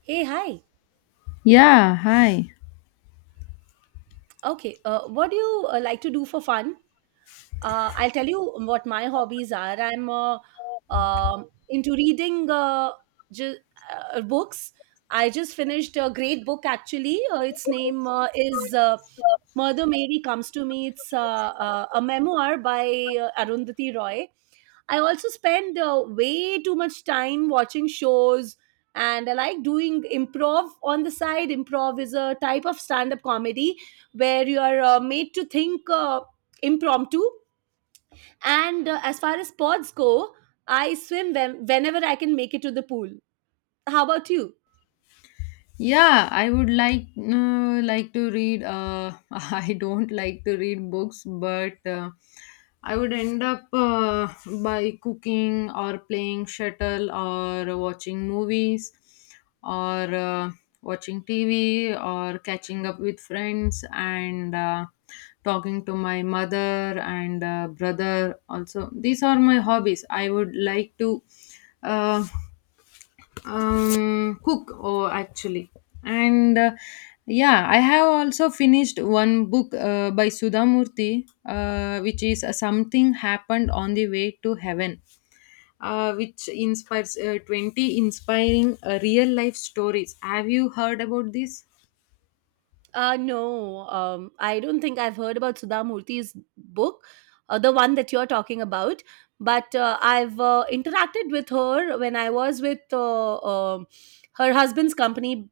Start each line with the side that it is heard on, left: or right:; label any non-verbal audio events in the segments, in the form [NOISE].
right: Hey, hi.
left: Yeah, hi.
right: Okay, what do you like to do for fun? I'll tell you what my hobbies are. I'm into reading ju- books. I just finished a great book actually. Its name is Mother Mary Comes to Me. It's a memoir by Arundhati Roy. I also spend way too much time watching shows, and I like doing improv on the side. Improv is a type of stand up comedy where you are made to think impromptu. And as far as sports go, I swim whenever I can make it to the pool. How about you?
left: Yeah, I would like to read [LAUGHS] I don't like to read books, but I would end up by cooking or playing shuttle or watching movies or watching TV or catching up with friends and talking to my mother and brother also. These are my hobbies. I would like to uh, cook or actually and yeah, I have also finished one book by Sudhamurti, which is something Happened on the Way to Heaven, which inspires, 20 inspiring real life stories. Have you heard about this?
right: No, I don't think I've heard about Sudha Murthy's book, the one that you're talking about. But I've interacted with her when I was with her husband's company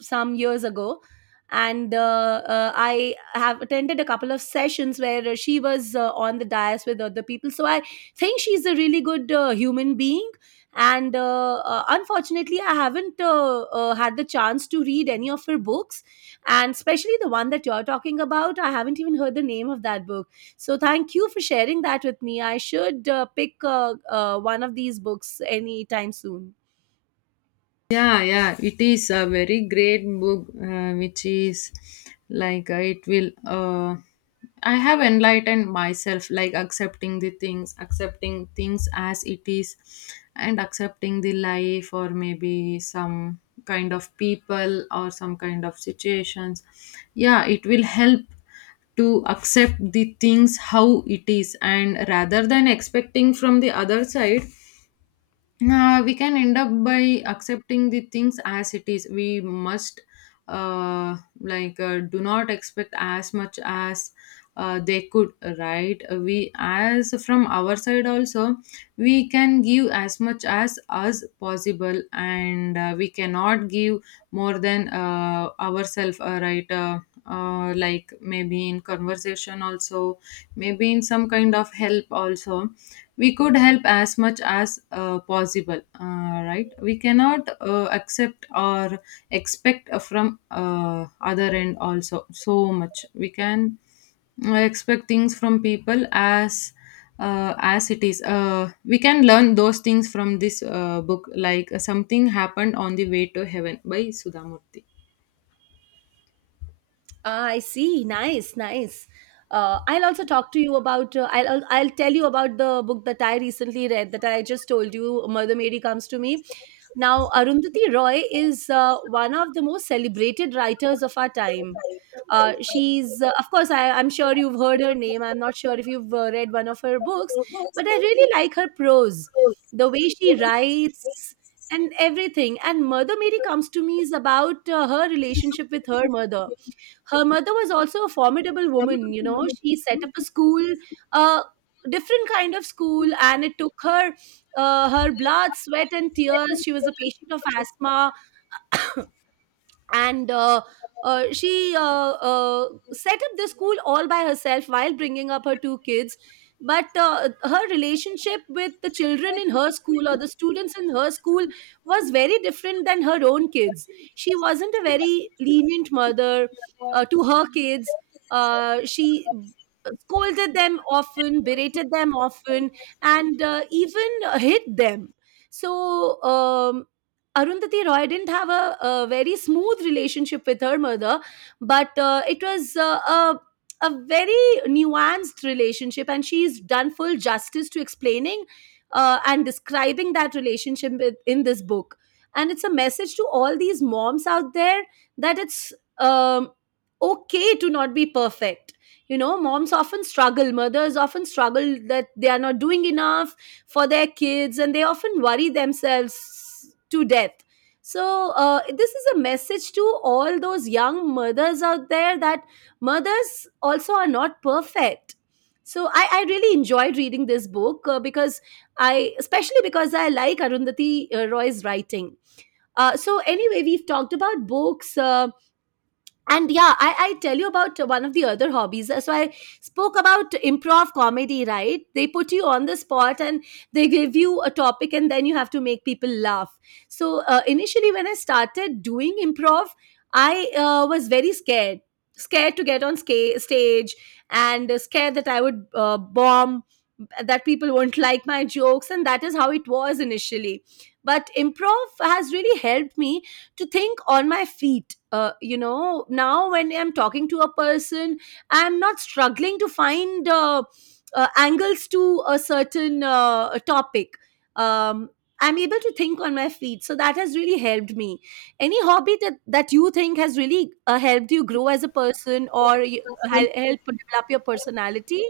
right: some years ago. And I have attended a couple of sessions where she was on the dais with other people. So I think she's a really good human being. And unfortunately, I haven't had the chance to read any of her books, and especially the one that you're talking about, I haven't even heard the name of that book. So thank you for sharing that with me. I should pick one of these books anytime soon.
left: Yeah, yeah, it is a very great book, which is like it will. I have enlightened myself, like accepting the things, accepting things as it is, and accepting the life, or maybe some kind of people, or some kind of situations. Yeah, it will help to accept the things how it is, and rather than expecting from the other side, we can end up by accepting the things as it is. We must do not expect as much as they could, right? We, as from our side also, we can give as much as us possible, and we cannot give more than ourselves, right? Like maybe in conversation also, maybe in some kind of help also, we could help as much as possible, right? We cannot accept or expect from other end also so much. We can expect things from people as it is. We can learn those things from this book, like Something Happened on the Way to Heaven by Sudhamurti.
right: Ah, I see. Nice, nice. I'll also talk to you about. I'll tell you about the book that I recently read that I just told you. Mother Mary Comes to Me. Now, Arundhati Roy is one of the most celebrated writers of our time. She's, of course, I'm sure you've heard her name. I'm not sure if you've read one of her books, but I really like her prose, the way she writes, and everything. And Mother Mary Comes to Me is about her relationship with her mother. Her mother was also a formidable woman. She set up a school, a different kind of school, and it took her her blood, sweat, and tears. She was a patient of asthma, and she set up the school all by herself while bringing up her two kids. But her relationship with the children in her school, or the students in her school, was very different than her own kids. She wasn't a very lenient mother to her kids. She scolded them often, berated them often, and even hit them. So Arundhati Roy didn't have a very smooth relationship with her mother, but it was a very nuanced relationship, and she's done full justice to explaining and describing that relationship in this book. And it's a message to all these moms out there that it's okay to not be perfect. You know, moms often struggle, mothers often struggle that they are not doing enough for their kids, and they often worry themselves to death. So, this is a message to all those young mothers out there, that mothers also are not perfect. So, I really enjoyed reading this book because especially because I like Arundhati Roy's writing. So, anyway, we've talked about books. And yeah, I tell you about one of the other hobbies. So I spoke about improv comedy, right? They put you on the spot, and they give you a topic, and then you have to make people laugh. So initially when I started doing improv, I was very scared, scared to get on stage, and scared that I would bomb, that people won't like my jokes, and that is how it was initially. But improv has really helped me to think on my feet. You know, now when I'm talking to a person, I'm not struggling to find angles to a certain topic. Um, I'm able to think on my feet. So that has really helped me. Any hobby that you think has really helped you grow as a person, or you, help develop your personality?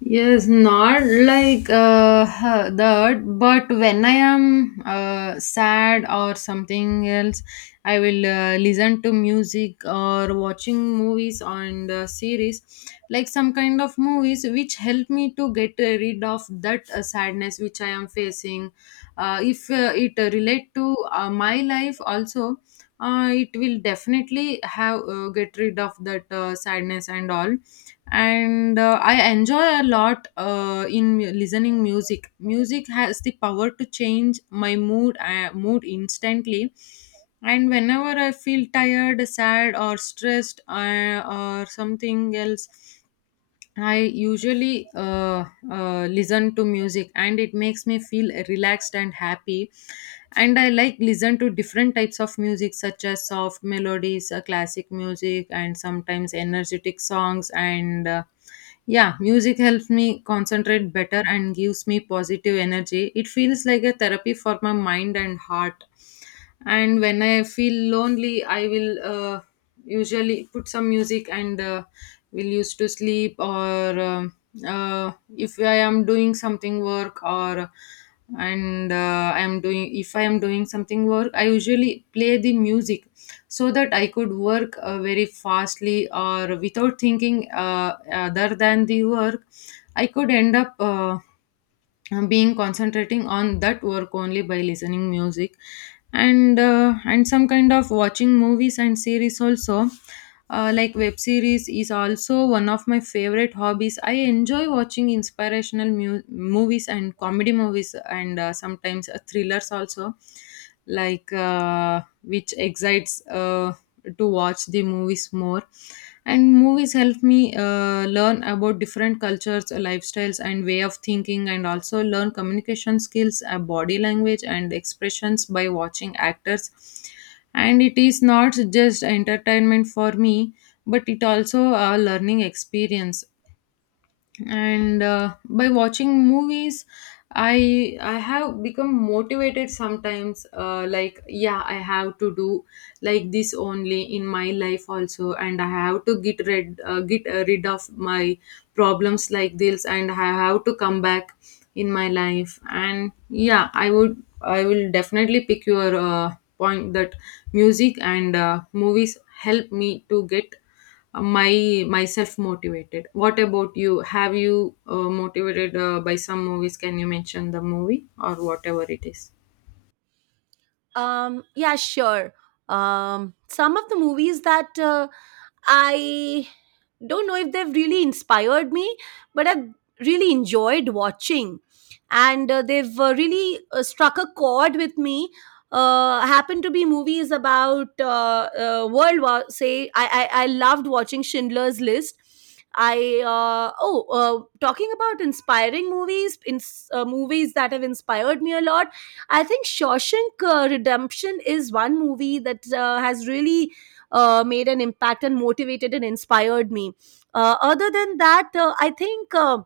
left: Yes, not like huh, that, but when I am sad or something else, I will listen to music or watching movies and series, like some kind of movies which help me to get rid of that sadness which I am facing. If it relate to my life also, it will definitely have get rid of that sadness and all. And I enjoy a lot listening music. Music has the power to change my mood, mood instantly, and whenever I feel tired, sad or stressed, or something else, I usually listen to music and it makes me feel relaxed and happy. And I like listen to different types of music such as soft melodies, classic music, and sometimes energetic songs. And yeah, music helps me concentrate better and gives me positive energy. It feels like a therapy for my mind and heart, and when I feel lonely, I will usually put some music, and will use to sleep, or if I am doing something work or and I am doing if I am doing something work, I usually play the music so that I could work very fastly, or without thinking other than the work, I could end up being concentrating on that work only by listening music. And And some kind of watching movies and series also, like web series is also one of my favorite hobbies. I enjoy watching inspirational movies and comedy movies, and sometimes thrillers also, like which excites to watch the movies more. And movies help me learn about different cultures, lifestyles and way of thinking, and also learn communication skills, body language and expressions by watching actors. And it is not just entertainment for me, but it also a learning experience. And by watching movies, I have become motivated sometimes, like yeah, I have to do like this only in my life also, and I have to get rid of my problems like this, and I have to come back in my life. And yeah, I will definitely pick your point that music and movies help me to get my myself motivated. What about you? Have you motivated by some movies? Can you mention the movie or whatever it is?
right: Yeah, sure. Some of the movies that I don't know if they've really inspired me, but I've really enjoyed watching, and they've really struck a chord with me. Happen to be movies about World War. Say, I loved watching Schindler's List. I Oh, talking about inspiring movies, in movies that have inspired me a lot. I think Shawshank Redemption is one movie that has really made an impact and motivated and inspired me. Other than that, I think.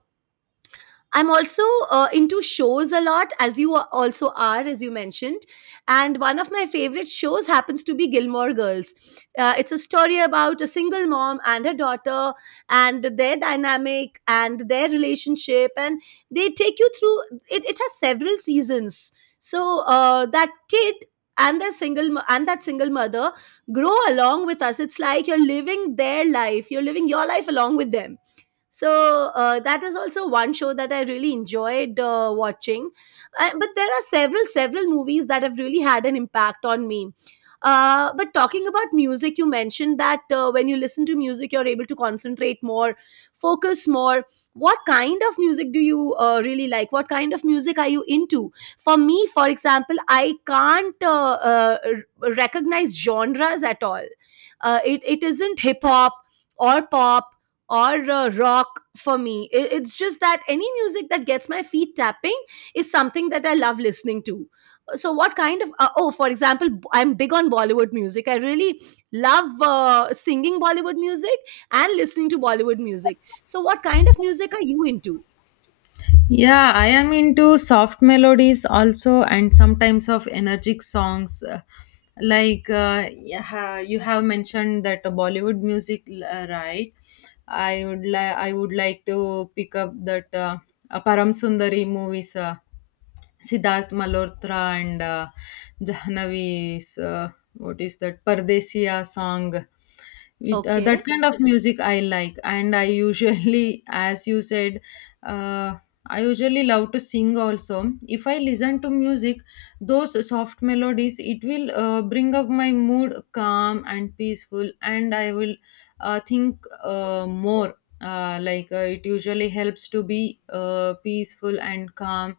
right: I'm also into shows a lot, as you also are, as you mentioned. And one of my favorite shows happens to be Gilmore Girls. It's a story about a single mom and her daughter, and their dynamic and their relationship. And they take you through It, has several seasons. So that kid, and their single and that single mother, grow along with us. It's like you're living their life, you're living your life along with them. So that is also one show that I really enjoyed watching. But there are several movies that have really had an impact on me. But talking about music, you mentioned that when you listen to music you're able to concentrate more, focus more. What kind of music do you really like? What kind of music are you into? For me, for example, I can't recognize genres at all. It isn't hip hop or pop or rock for me. It's just that any music that gets my feet tapping is something that I love listening to. So, what kind of, oh, for example, I'm big on Bollywood music. I really love singing Bollywood music and listening to Bollywood music. So, what kind of music are you into?
left: Yeah, I am into soft melodies also, and sometimes of energetic songs. Yeah, you have mentioned that Bollywood music, right? I would like to pick up that Param Sundari movies. Siddharth Malhotra and Jahnavi's, what is that Pardesiya song. With
right: Okay.
left: that kind of music I like, and I usually, [LAUGHS] as you said, uh, I usually love to sing also. If I listen to music, those soft melodies, it will bring up my mood calm and peaceful, and I will think more, like it usually helps to be peaceful and calm.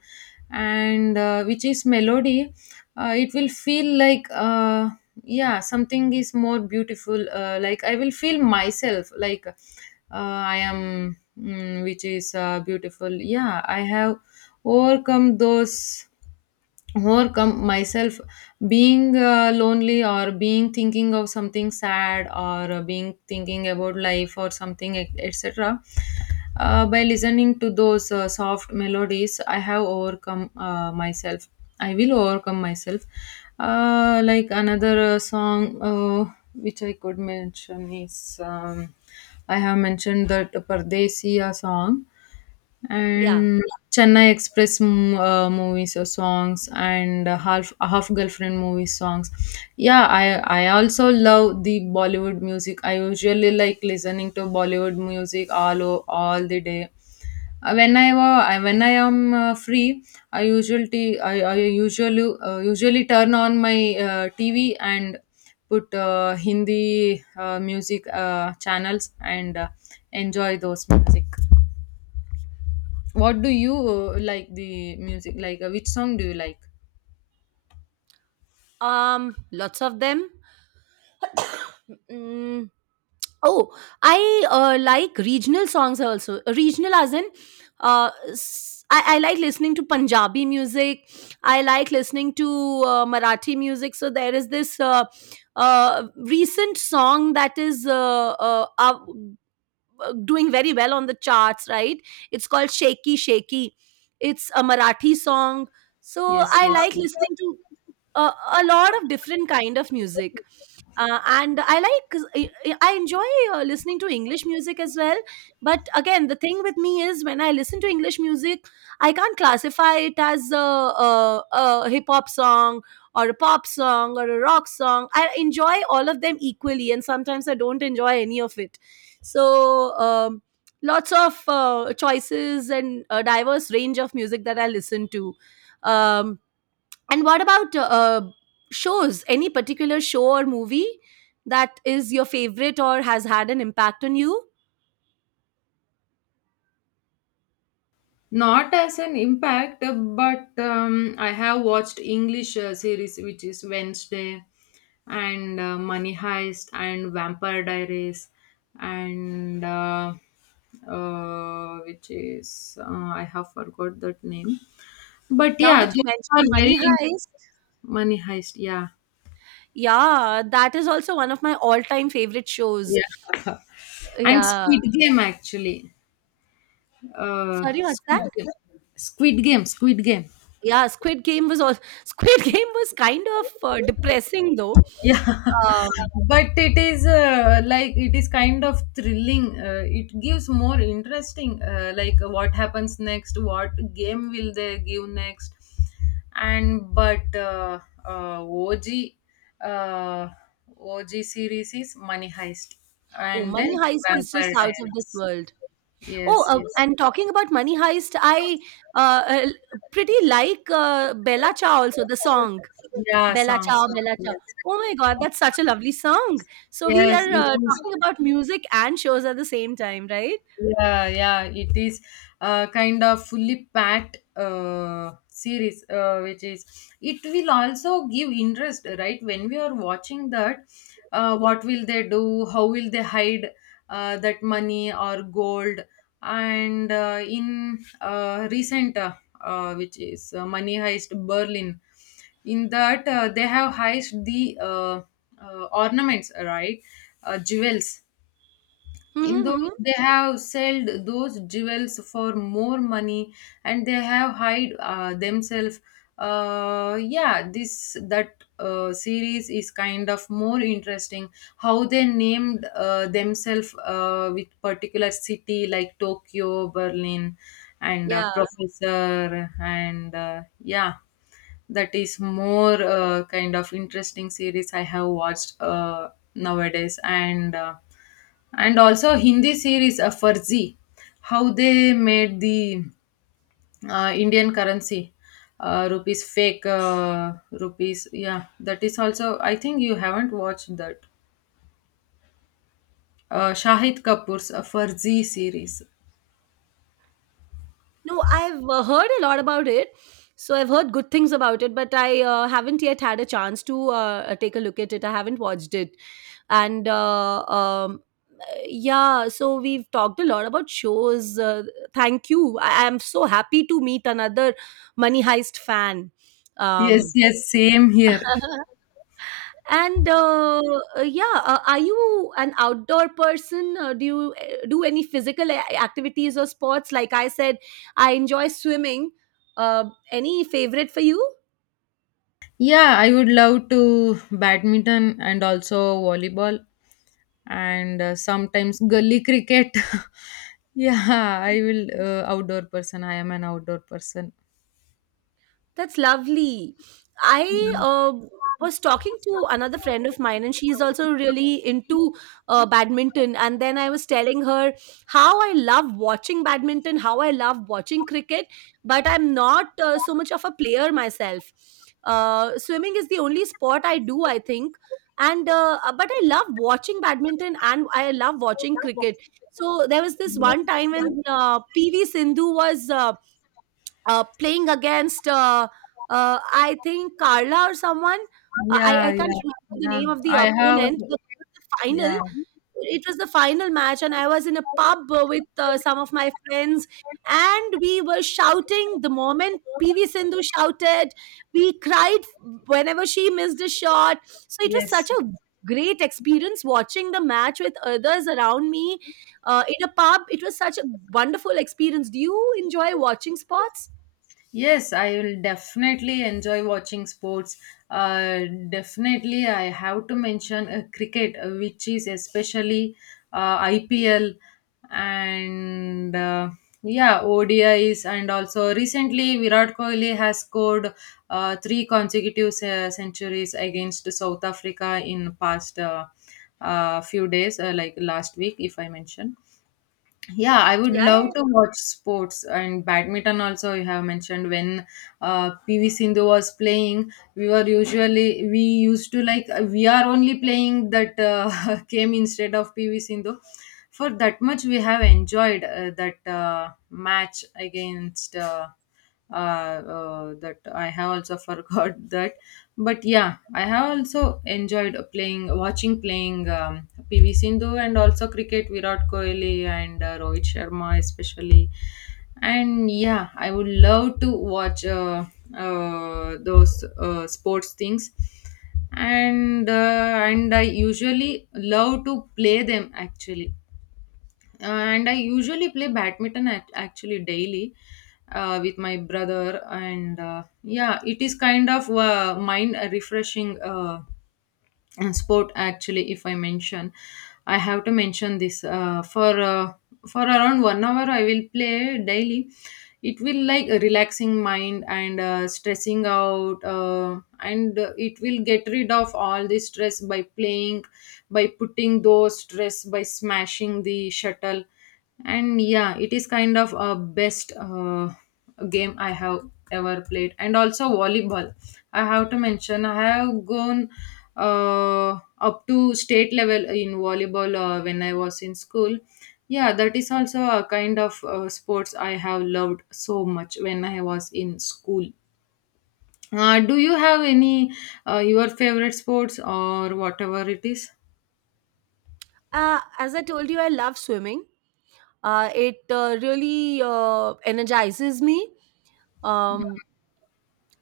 left: And which is melody, it will feel like yeah, something is more beautiful, like I will feel myself like I am mm, which is beautiful. Yeah, I have overcome those, overcome myself, being lonely or being thinking of something sad, or being thinking about life, or something etc. By listening to those soft melodies, I have overcome myself. I will overcome myself. Like another song which I could mention is, I have mentioned that Pardesiya song,
right: Yeah.
left: and Chennai Express, mm, movies or songs, and half girlfriend movie songs. Yeah, I also love the Bollywood music. I usually like listening to Bollywood music all the day. When when I am free, I usually turn on my TV and put Hindi music channels, and enjoy those music. What do you like the music? Like, which song do you like?
right: Lots of them. Mm, Oh, I like regional songs also. Regional as in, I like listening to Punjabi music. I like listening to Marathi music. So there is this recent song that is doing very well on the charts, right? It's called Shaky Shaky. It's a Marathi song. So
left: Yes,
right: I
left: yes.
right: like listening to a lot of different kind of music, and I enjoy listening to English music as well. But again, the thing with me is when I listen to English music, I can't classify it as a, a hip hop song or a pop song or a rock song. I enjoy all of them equally, and sometimes I don't enjoy any of it. So lots of choices, and a diverse range of music that I listen to. um, and what about shows? Any particular show or movie that is your favorite or has had an impact on you?
left: Not as an impact, but I have watched English series, which is Wednesday and Money Heist and Vampire Diaries, and which is I have forgot that name. But
right: Now
left: yeah,
right: that you
left: those are
right: mentioned Money
left: very…
right: Heist,
left: Money Heist. Yeah,
right: yeah, that is also one of my all-time favorite shows.
left: yeah, [LAUGHS] and
right: Yeah.
left: Squid Game actually. uh,
right: Sorry, what's
left: squid
right: that?
left: game Squid game.
right: Yeah, Squid Game was all. [LAUGHS] Squid Game was kind of depressing though.
left: Yeah,
right: Um,
left: [LAUGHS] but it is like it is kind of thrilling. It gives more interesting, like what happens next, what game will they give next. And but uh, og uh, og series is Money Heist,
right: oh,
left: and
right: Money
left: then
right: Heist is
left: Vampire
right: just out of this
left: Diaries.
right: world. Oh,
left: Yes, yes.
right: and talking about Money Heist, I uh, uh, pretty like Bella Ciao also, the song.
left: Yeah,
right: Bella
left: songs.
right: Ciao, Bella Ciao.
left: Yes,
right: Oh my God, that's such a lovely song. So we
left: yes,
right: are
left: it is.
right: talking about music and shows at the same time, right?
left: Yeah, yeah, it is kind of fully packed series, which is it will also give interest, right? When we are watching that, what will they do? How will they hide that money or gold? And in recent, which is Money Heist Berlin, in that they have heist the ornaments, right? Jewels, in
right: Mm-hmm,
left: those
right: hmm.
left: they have sold those jewels for more money, and they have hide themselves. Yeah, this, that series is kind of more interesting, how they named themselves with particular city, like Tokyo, Berlin, and
right: Yeah.
left: professor, and yeah, that is more kind of interesting series I have watched nowadays. And and also Hindi series Farzi, how they made the Indian currency, rupees fake, rupees. Yeah, that is also, I think you haven't watched that, Shahid Kapoor's Farzi series.
right: No, I've heard a lot about it. So I've heard good things about it, but I haven't yet had a chance to take a look at it. I haven't watched it. And Yeah, so we've talked a lot about shows. Thank you. I am so happy to meet another Money Heist fan.
left: Yes,
right: Um,
left: yes, same here.
right: [LAUGHS] and Yeah, are you an outdoor person? Do you do any physical activities or sports? Like I said, I enjoy swimming. Any favorite for you?
left: Yeah, I would love to badminton and also volleyball, and sometimes gully cricket. [LAUGHS] Yeah, I will outdoor person. I am an outdoor person.
right: That's lovely. I
left: Mm.
right: was talking to another friend of mine, and she's also really into badminton. And then I was telling her how I love watching badminton, how I love watching cricket, but I'm not so much of a player myself. Swimming is the only sport I do, I think. And But I love watching badminton and I love watching cricket. So there was this one time when PV Sindhu was playing against I think Carla or someone. Uh, I
left: Yeah,
right: I can't
left: yeah,
right: remember the
left: yeah.
right: name of the
left: I have.
right: opponent. But the final,
left: Yeah.
right: it was the final match, and I was in a pub with some of my friends, and we were shouting the moment PV Sindhu shouted. We cried whenever she missed a shot. So it was
left: Yes.
right: such a great experience watching the match with others around me in a pub. It was such a wonderful experience. Do you enjoy watching sports?
left: Yes, I will definitely enjoy watching sports. Uh, Definitely, I have to mention cricket, which is especially IPL, and yeah, ODIs, and also recently Virat Kohli has scored three consecutive centuries against South Africa in past few days, like last week, if I mention. Yeah, I would
right: Yeah, yeah,
left: love to
right: yeah.
left: watch sports and badminton also. You have mentioned when PV Sindhu was playing, we were usually we used to like we are only playing that [LAUGHS] game instead of PV Sindhu. For that much we have enjoyed that match against that I have also [LAUGHS] forgot that. But yeah, I have also enjoyed playing, watching, playing PV Sindhu, and also cricket, Virat Kohli and Rohit Sharma especially. And yeah, I would love to watch those sports things. And and I usually love to play them actually. And I usually play badminton actually daily with my brother. And yeah, it is kind of mind refreshing. And sport actually, if I mention, I have to mention this for around 1 hour I will play daily. It will like relaxing mind and stressing out and it will get rid of all the stress by playing, by putting those stress by smashing the shuttle. And yeah, it is kind of a best game I have ever played. And also volleyball, I have to mention I have gone uh, up to state level in volleyball when I was in school. Yeah, that is also a kind of sports I have loved so much when I was in school. Do you have any your favorite sports or whatever it is?
right: As I told you, I love swimming. It really energizes me. Um,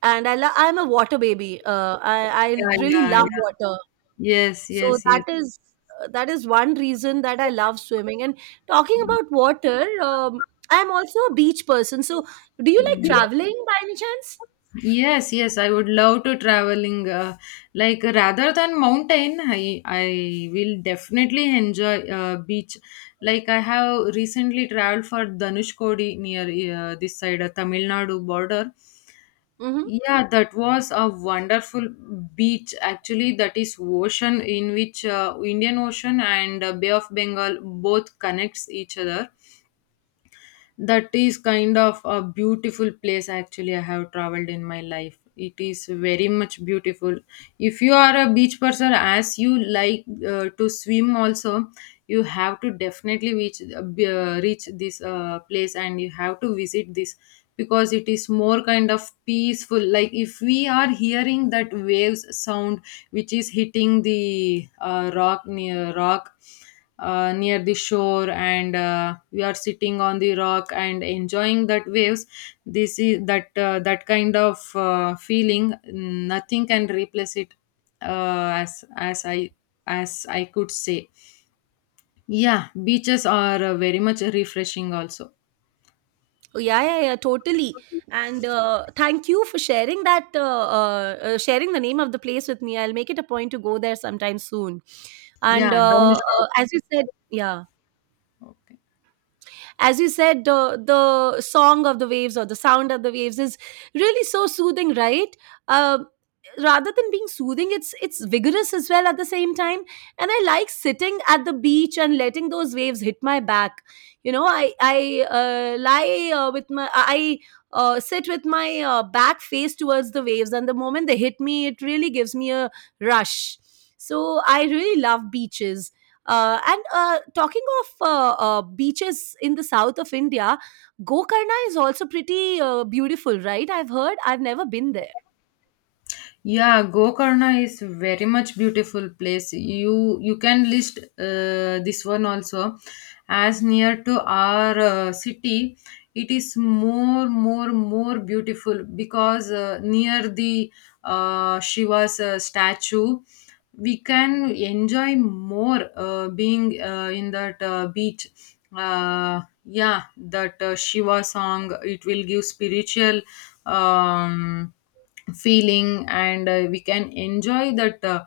right: and I'm a water baby. I
left: Yeah,
right: really
left: yeah,
right: love
left: yeah.
right: water.
left: Yes,
right: So
left: yes, yes.
right: that is that is one reason that I love swimming. And talking about water, I'm also a beach person. So do you like
left: Mm.
right: traveling by any chance?
left: Yes, yes, I would love to traveling. Like rather than mountain, I will definitely enjoy beach. Like I have recently traveled for Dhanushkodi near this side, Tamil Nadu border.
right: Mm-hmm.
left: Yeah, that was a wonderful beach. Actually, that is ocean in which Indian Ocean and Bay of Bengal both connects each other. That is kind of a beautiful place actually, I have traveled in my life, it is very much beautiful. If you are a beach person, as you like to swim also, you have to definitely reach reach this place, and you have to visit this, because it is more kind of peaceful. Like if we are hearing that waves sound which is hitting the rock near the shore, and we are sitting on the rock and enjoying that waves, this is that that kind of feeling, nothing can replace it. Uh, as as i as I could say, yeah, beaches are very much refreshing also.
right: Oh yeah, yeah, yeah, totally. And thank you for sharing the name of the place with me. I'll make it a point to go there sometime soon.
left: Yeah
right: And
left: then the
right: as you said yeah
left: Okay.
right: as you said the song of the waves, or the sound of the waves, is really so soothing, right? um Rather than being soothing, it's vigorous as well at the same time. And I like sitting at the beach and letting those waves hit my back. I lie with my I sit with my back face towards the waves, and the moment they hit me, it really gives me a rush. So I really love beaches. And Talking of beaches in the south of India, Gokarna is also pretty beautiful, right? I've heard. I've never been there.
left: Yeah, Gokarna is very much beautiful place. You can list this one also as near to our city. It is more beautiful because near the Shiva's statue, we can enjoy more being in that beach. Yeah, that Shiva song, it will give spiritual Um, feeling, and we can enjoy that uh,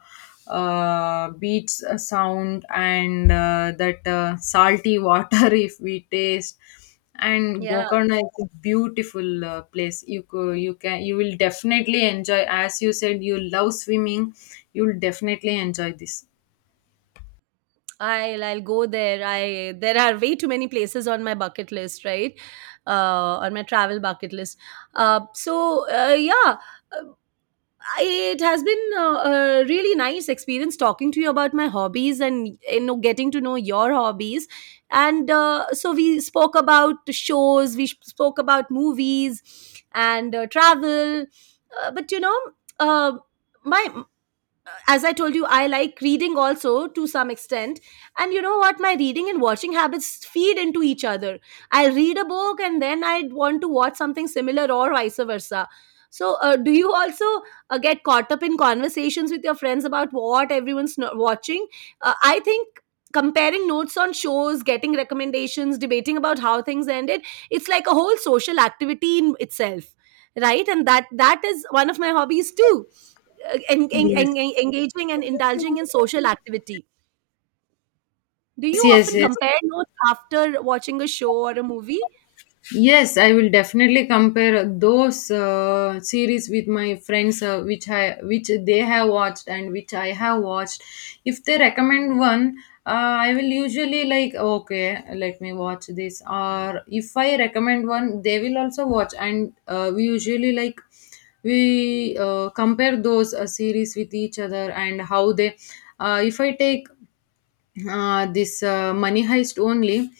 left: uh, beats sound, and that salty water [LAUGHS] if we taste. And
right: Yeah,
left: Gokarna is a beautiful place, you can, you will definitely enjoy. As you said, you love swimming, you'll definitely enjoy this.
right: I'll go there. I There are way too many places on my bucket list, right? On my travel bucket list. So, yeah, uh, it has been a really nice experience talking to you about my hobbies and getting to know your hobbies. And so we spoke about shows, we spoke about movies and travel. But you know uh, my as I told you, I like reading also to some extent. And you know what? My reading and watching habits feed into each other. I read a book and then I want to watch something similar or vice versa. So, do you also get caught up in conversations with your friends about what everyone's watching? I think comparing notes on shows, getting recommendations, debating about how things ended, it's like a whole social activity in itself, right? And that is one of my hobbies too,
left: Yes,
right: engaging and indulging in social activity. Do you
left: yes, yes,
right: often
left: yes.
right: compare notes after watching a show or a movie?
left: Yes, I will definitely compare those series with my friends, which they have watched and which I have watched. If they recommend one, uh, I will usually like, okay, let me watch this. Or if I recommend one, they will also watch, and we usually like, we compare those series with each other and how they. If I take this money heist only,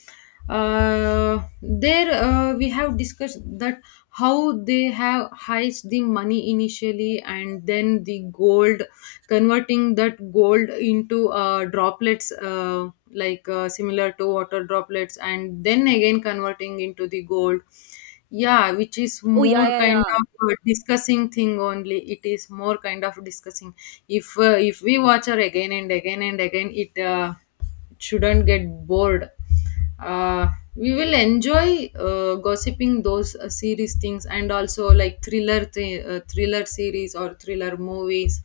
left: there we have discussed that how they have heist the money initially, and then the gold, converting that gold into droplets like similar to water droplets, and then again converting into the gold. Yeah, which is
right: Oh yeah,
left: more
right: yeah,
left: kind
right: yeah,
left: of discussing thing only. It is more kind of discussing. If we watch her again and again and again, it shouldn't get bored. Uh, we will enjoy gossiping those series things, and also like thriller series or thriller movies.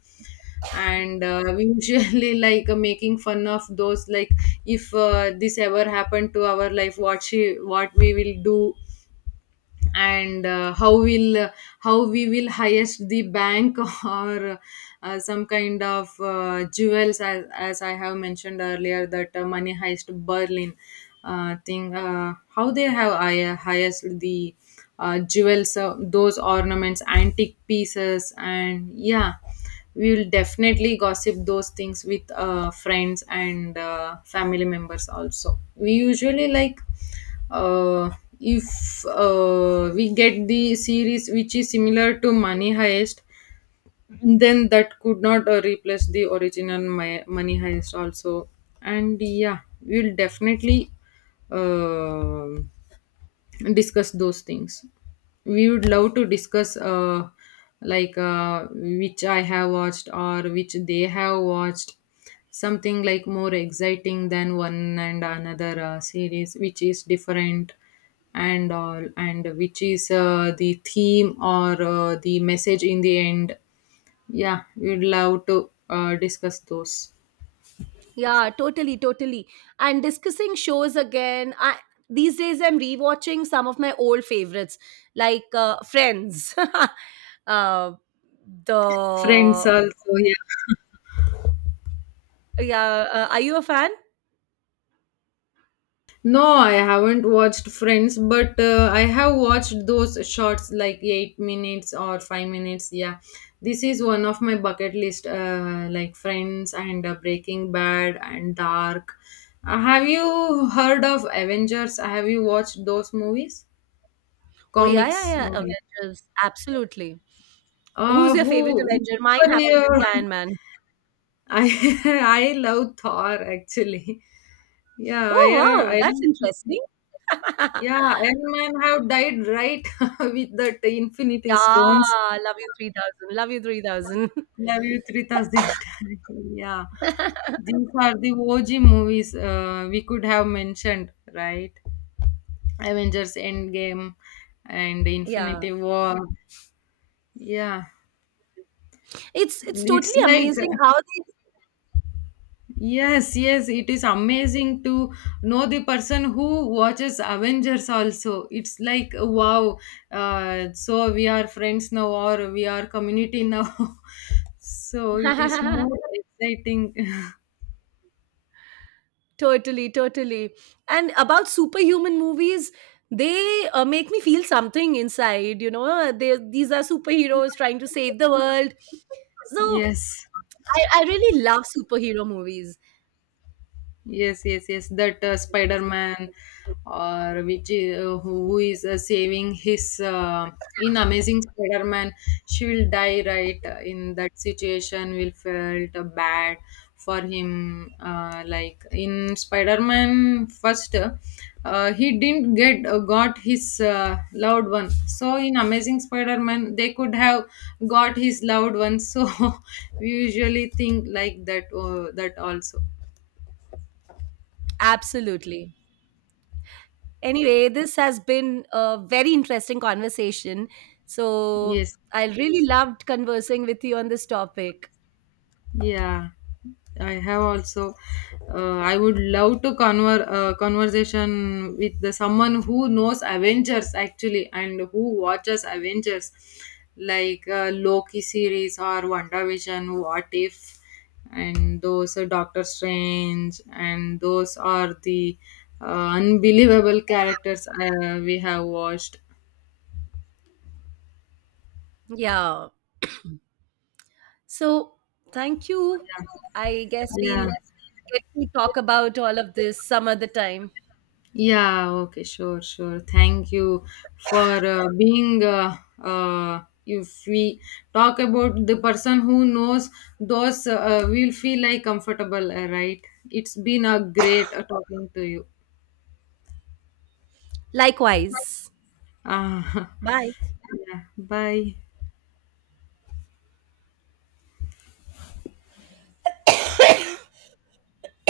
left: And we usually [LAUGHS] like making fun of those, like if this ever happened to our life, what she, what we will do, and how we will highest the bank [LAUGHS] or some kind of jewels. As i have mentioned earlier that money heist berlin thing, how they have highest the jewels, those ornaments, antique pieces. And yeah, we will definitely gossip those things with friends and family members also. We usually like, uh, if we get the series which is similar to money heist, then that could not replace the original money heist also. And yeah, we'll definitely um discuss those things. We would love to discuss, like which I have watched or which they have watched, something like more exciting than one and another series, which is different and all, and which is the theme or the message in the end. Yeah, we'd love to discuss those.
right: yeah, totally, totally. And discussing shows again. These days, I'm rewatching some of my old favorites like Friends. [LAUGHS] uh,
left: Friends
right: the
left: also?
right: yeah, are you a fan?
left: No, I haven't watched Friends, but I have watched those shorts like 8 minutes or 5 minutes. Yeah, this is one of my bucket list, like Friends and Breaking Bad and Dark. Have you heard of Avengers? Have you watched those movies?
right: Oh yeah, yeah,
left: Comics
right: yeah.
left: movie.
right: Avengers, absolutely. Who's your favorite
left: Who? Which
right: Avenger? Mine happens to
left: superhero-
right: be
left: [LAUGHS]
right: Iron Man.
left: I love Thor actually. Yeah,
right: Oh
left: Iron
right: wow, that's
left: Iron.
right: interesting.
left: Yeah, Iron Man have died, right, [LAUGHS] with that Infinity
right: Yeah,
left: Stones.
right: Love You 3000. Love You 3000. [LAUGHS]
left: Love you 3000 times. [LAUGHS] Yeah, these are the OG movies we could have mentioned, right? Avengers Endgame and
right: Yeah.
left: Infinity War. Yeah,
right: It's
left: it's
right: totally
left: like
right: amazing how
left: Yes, yes, it is amazing to know the person who watches Avengers also. It's like wow, so we are friends now, or we are community now. [LAUGHS] So it is
right: they.
left: more exciting.
right: [LAUGHS] Totally, totally. And about superhuman movies, they make me feel something inside. They These are superheroes trying to save the world.
left: [LAUGHS]
right: So
left: Yes.
right: I really love superhero movies.
left: Yes, yes, yes. That Spider-Man, or which who is saving his in Amazing Spider-Man, she will die, right, in that situation. Will felt bad for him. Like in Spider-Man first, he didn't get got his loved one. So in Amazing Spider-Man, they could have got his loved one. So [LAUGHS] we usually think like that. That also.
right: Absolutely. Anyway, this has been a very interesting conversation. So
left: Yes.
right: I really loved conversing with you on this topic.
left: Yeah, I have also. I would love to conversation with the someone who knows Avengers actually, and who watches Avengers, like Loki series or WandaVision, What If, and those are Doctor Strange, and those are the uh, unbelievable characters we have watched.
right: Yeah. So thank you. I guess
left: Yeah.
right: we'll get to talk about all of this some other time.
left: Yeah, okay, sure, sure. Thank you for being. If we talk about the person who knows those, we'll feel like comfortable, right? It's been a great talking to you.
right: Likewise.
left: Uh, [LAUGHS]
right: Bye.
left: yeah, bye.